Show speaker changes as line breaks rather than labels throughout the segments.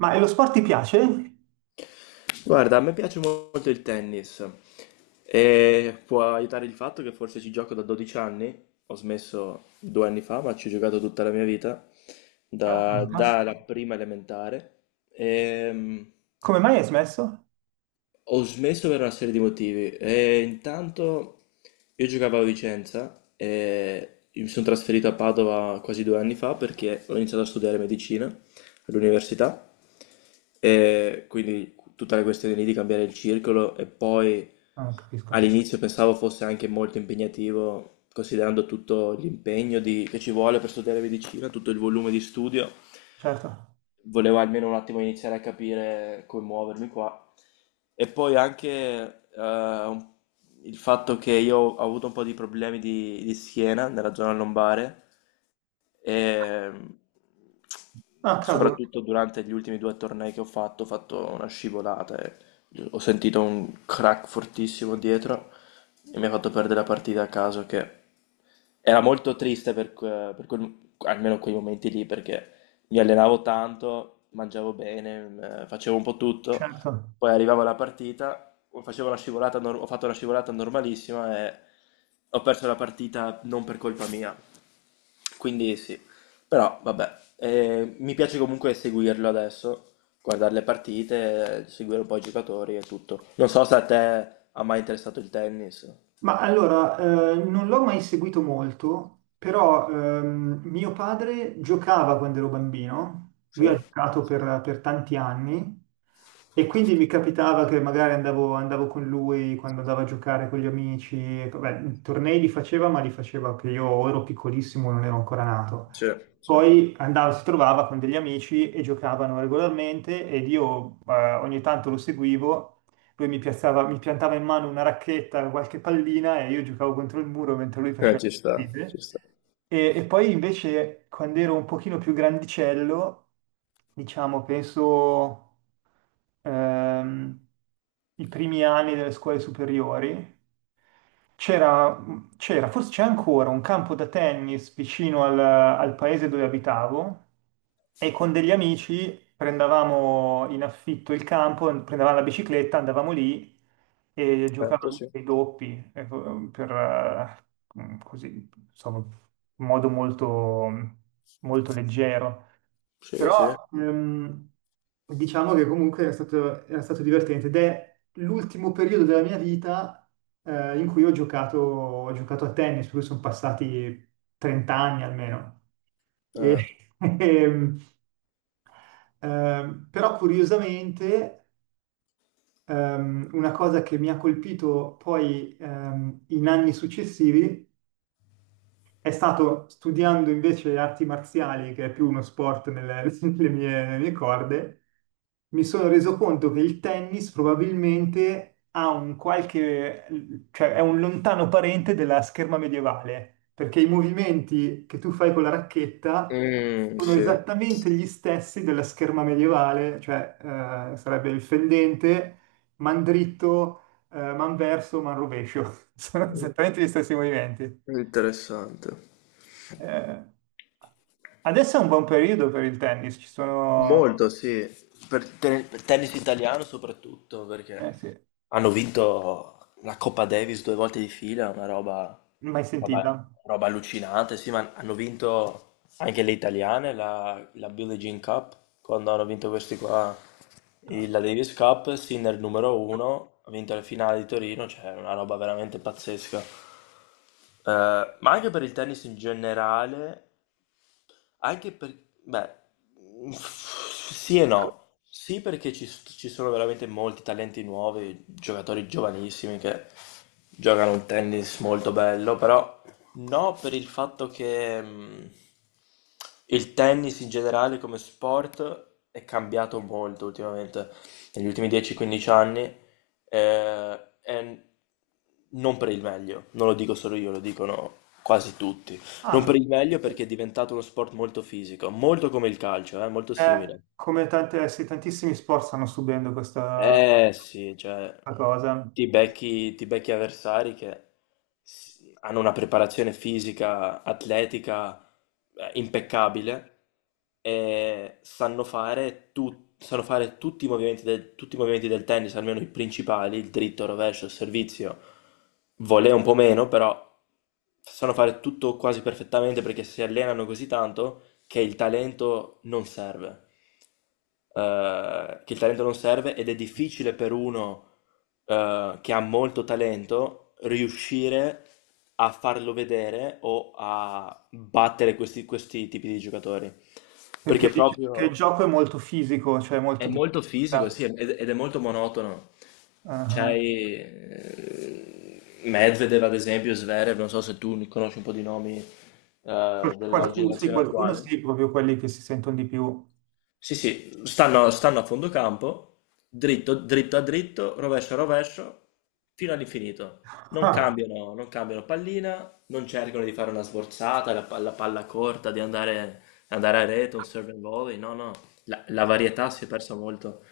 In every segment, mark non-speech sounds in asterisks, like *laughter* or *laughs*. Ma e lo sport ti piace?
Guarda, a me piace molto il tennis e può aiutare il fatto che forse ci gioco da 12 anni, ho smesso due anni fa, ma ci ho giocato tutta la mia vita,
Ah, fantastico.
dalla prima elementare. Ehm,
Come mai hai smesso?
Ho smesso per una serie di motivi. E intanto io giocavo a Vicenza e io mi sono trasferito a Padova quasi due anni fa perché ho iniziato a studiare medicina all'università, e quindi tutta la questione lì di cambiare il circolo e poi
Ah, non capisco.
all'inizio pensavo fosse anche molto impegnativo considerando tutto che ci vuole per studiare medicina, tutto il volume di studio.
Certo.
Volevo almeno un attimo iniziare a capire come muovermi qua. E poi anche eh, il fatto che io ho avuto un po' di problemi di schiena nella zona lombare e,
Ah, cavolo,
soprattutto durante gli ultimi due tornei che ho fatto una scivolata e ho sentito un crack fortissimo dietro e mi ha fatto perdere la partita a caso, che era molto triste per, almeno quei momenti lì, perché mi allenavo tanto, mangiavo bene, facevo un po' tutto,
certo.
poi arrivavo alla partita, ho- facevo una scivolata nor- ho fatto una scivolata normalissima e ho perso la partita non per colpa mia. Quindi sì, però vabbè, mi piace comunque seguirlo adesso, guardare le partite, seguire un po' i giocatori e tutto. Non so se a te ha mai interessato il tennis.
Ma allora, non l'ho mai seguito molto, però mio padre giocava quando ero bambino,
Sì?
lui ha giocato per tanti anni e quindi mi capitava che magari andavo con lui quando andavo a giocare con gli amici, e, vabbè, i tornei li faceva, ma li faceva che io o ero piccolissimo, o non ero ancora nato.
Sì, sì.
Poi andava, si trovava con degli amici e giocavano regolarmente ed io ogni tanto lo seguivo. Mi piantava in mano una racchetta, qualche pallina e io giocavo contro il muro mentre lui faceva
Ci
le
sta, ci
partite.
sta.
E poi invece quando ero un pochino più grandicello, diciamo, penso ehm, i primi anni delle scuole superiori, c'era, c'era, forse c'è ancora un campo da tennis vicino al paese dove abitavo e con degli amici prendevamo in affitto il campo, prendevamo la bicicletta, andavamo lì e
Certo,
giocavamo
sì.
ai doppi per, così, insomma, in modo molto leggero.
Sì, sì.
Però diciamo che comunque era era stato divertente ed è l'ultimo periodo della mia vita in cui ho ho giocato a tennis, per cui sono passati 30 anni almeno. E-
Ah,
*laughs* ehm, però curiosamente una cosa che mi ha colpito poi in anni successivi è stato studiando invece arti marziali, che è più uno sport *laughs* nelle mie corde, mi sono reso conto che il tennis probabilmente ha un cioè è un lontano parente della scherma medievale, perché i movimenti che tu fai con la racchetta
mm,
sono
sì.
esattamente gli stessi della scherma medievale, cioè sarebbe il fendente, man dritto, man rovescio. *laughs* Sono
Mm,
esattamente gli stessi movimenti.
interessante.
Eh, adesso è un buon periodo per il tennis, ci sono...
Molto, sì. Per tennis italiano soprattutto,
Eh
perché
sì,
hanno vinto la Coppa Davis due volte di fila, una roba,
mai
roba-
sentita?
roba allucinante. Sì, ma hanno vinto anche le italiane, la Billie Jean Cup, quando hanno vinto questi qua, la Davis Cup, Sinner numero uno, ha vinto la finale di Torino, cioè una roba veramente pazzesca. Ma anche per il tennis in generale, anche per... Beh, *laughs* mm, sì e no. Sì, perché ci sono veramente molti talenti nuovi, giocatori giovanissimi che giocano un tennis molto bello, però no per il fatto che il tennis in generale come sport è cambiato molto ultimamente, negli ultimi 10-15 anni, e non per il meglio, non lo dico solo io, lo dicono quasi tutti. Non per
Ah,
il meglio perché è diventato uno sport molto fisico, molto come il calcio, molto simile.
come tante, sì, tantissimi sport stanno subendo
Eh sì, cioè
questa cosa,
ti becchi avversari che hanno una preparazione fisica, atletica, impeccabile, e sanno fare, sanno fare tutti i movimenti del, tutti i movimenti del tennis, almeno i principali, il dritto, il rovescio, il servizio. Volè un po' meno, però sanno fare tutto quasi perfettamente perché si allenano così tanto che il talento non serve, che il talento non serve, ed è difficile per uno che ha molto talento riuscire a farlo vedere o a battere questi tipi di giocatori. Perché
perché il
proprio
gioco è molto fisico, cioè
è
molto di
molto fisico, sì,
potenza.
ed ed è molto monotono.
Ah,
C'hai Medvedev, ad esempio, Zverev, non so se tu conosci un po' di nomi della
sì,
generazione
qualcuno
attuale.
sì, proprio quelli che si sentono di più.
Sì, sì, stanno a fondo campo, dritto, dritto a dritto, rovescio a rovescio, fino all'infinito. Non
Ah,
cambiano, non cambiano pallina, non cercano di fare una sforzata, la palla corta, di andare, andare a rete, un serve and volley, no, no, la varietà si è persa molto.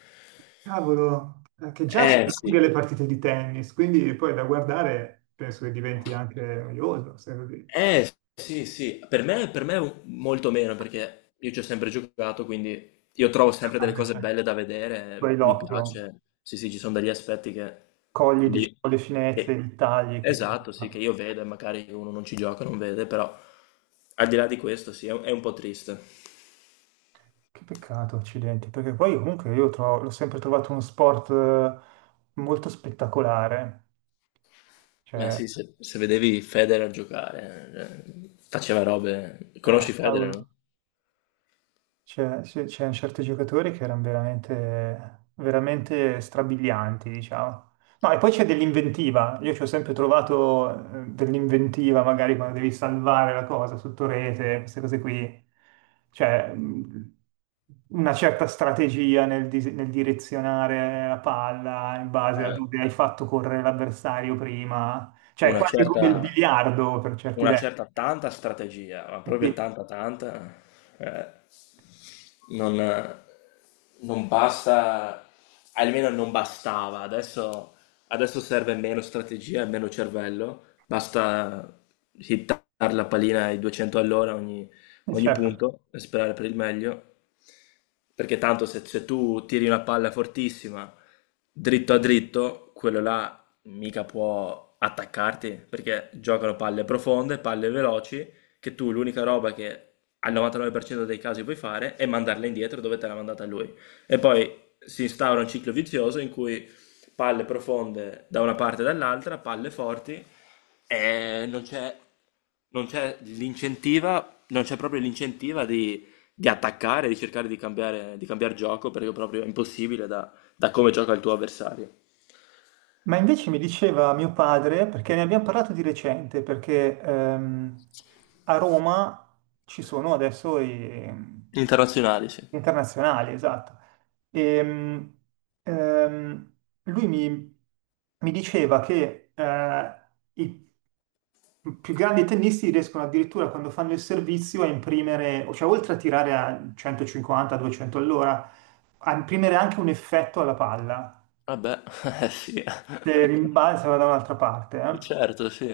cavolo, che già
Eh
sono lunghe
sì,
le partite di tennis, quindi poi da guardare penso che diventi anche noioso, se così.
eh, sì, sì, per me molto meno perché io ci ho sempre giocato, quindi io trovo sempre
Ah,
delle
beh,
cose
cioè,
belle da
tu hai
vedere, mi
l'occhio,
piace, sì, sì, ci sono degli aspetti che
cogli,
lì,
diciamo, le finezze,
che-
i tagli, queste cose
esatto, sì, che
qua.
io vedo e magari uno non ci gioca, non vede, però al di là di questo, sì, è un po' triste.
Che peccato, accidenti, perché poi comunque io l'ho sempre trovato uno sport molto spettacolare.
Ma
Cioè,
sì, se, se vedevi Federer giocare, faceva robe, conosci Federer, no?
cavolo, sì, c'erano certi giocatori che erano veramente strabilianti, diciamo. No, e poi c'è dell'inventiva. Io ci ho sempre trovato dell'inventiva, magari quando devi salvare la cosa sotto rete, queste cose qui. Cioè, una certa strategia nel direzionare la palla in base a
Eh,
dove hai fatto correre l'avversario prima. Cioè, è
una
quasi come il
certa...
biliardo per certi
Una
versi.
certa tanta strategia, ma proprio tanta tanta, eh, non non basta, almeno non bastava. Adesso adesso serve meno strategia e meno cervello, basta hittare la pallina ai 200 all'ora ogni
Sì,
ogni
certo.
punto e sperare per il meglio. Perché tanto se, se tu tiri una palla fortissima dritto a dritto, quello là mica può attaccarti, perché giocano palle profonde, palle veloci, che tu l'unica roba che al 99% dei casi puoi fare è mandarla indietro dove te l'ha mandata lui. E poi si instaura un ciclo vizioso in cui palle profonde da una parte e dall'altra, palle forti, e non c'è non c'è l'incentiva, non c'è proprio l'incentiva di attaccare, di cercare di cambiare gioco perché proprio è impossibile da, da come gioca il tuo avversario.
Ma invece mi diceva mio padre, perché ne abbiamo parlato di recente, perché a Roma ci sono adesso i
Internazionali, sì.
gli internazionali, esatto. Ehm, ehm, lui mi, mi diceva che i più grandi tennisti riescono addirittura quando fanno il servizio a imprimere, cioè oltre a tirare a 150-200 all'ora, a imprimere anche un effetto alla palla
Vabbè, *laughs* sì,
che rimbalza da un'altra parte. Eh.
certo, sì.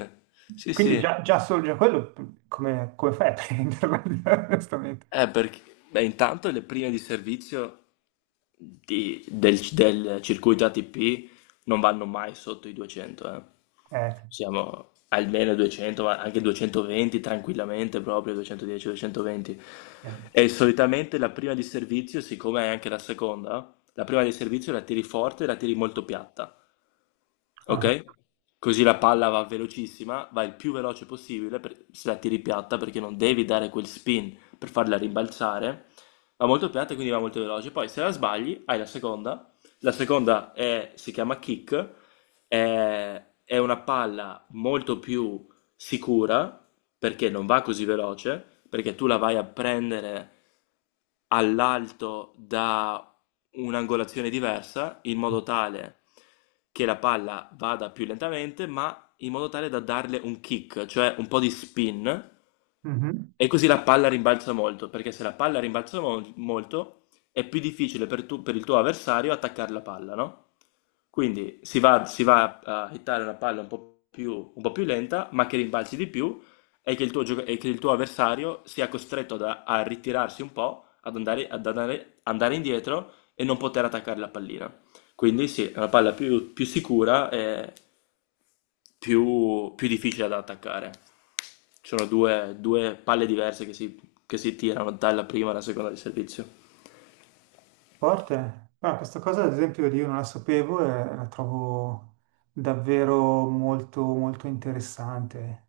Sì,
Quindi
sì.
già quello, come fai a prenderla, *laughs* onestamente?
Perché, beh, intanto le prime di servizio del circuito ATP non vanno mai sotto i 200, eh.
Eh,
Siamo almeno 200, ma anche 220 tranquillamente, proprio 210, 220.
eh.
E solitamente la prima di servizio, siccome è anche la seconda, la prima di servizio la tiri forte e la tiri molto piatta.
Ah,
Ok? Così la palla va velocissima, va il più veloce se la tiri piatta perché non devi dare quel spin per farla rimbalzare. Va molto piatta e quindi va molto veloce. Poi se la sbagli hai la seconda. La si chiama kick, è una palla molto più sicura, perché non va così veloce, perché tu la vai a prendere all'alto da un'angolazione diversa, in modo tale che la palla vada più lentamente, ma in modo tale da darle un kick, cioè un po' di spin,
mhm.
e così la palla rimbalza molto, perché se la palla rimbalza molto, è più difficile per, per il tuo avversario attaccare la palla, no? Quindi si va a hittare una palla un po' più lenta, ma che rimbalzi di più e che e che il tuo avversario sia costretto a ritirarsi un po', ad andare, andare indietro e non poter attaccare la pallina. Quindi sì, è una palla più, più sicura e più, più difficile da attaccare. Ci sono due, due palle diverse che si tirano dalla prima alla seconda di servizio.
Forte. Ah, questa cosa, ad esempio, io non la sapevo e la trovo davvero molto interessante.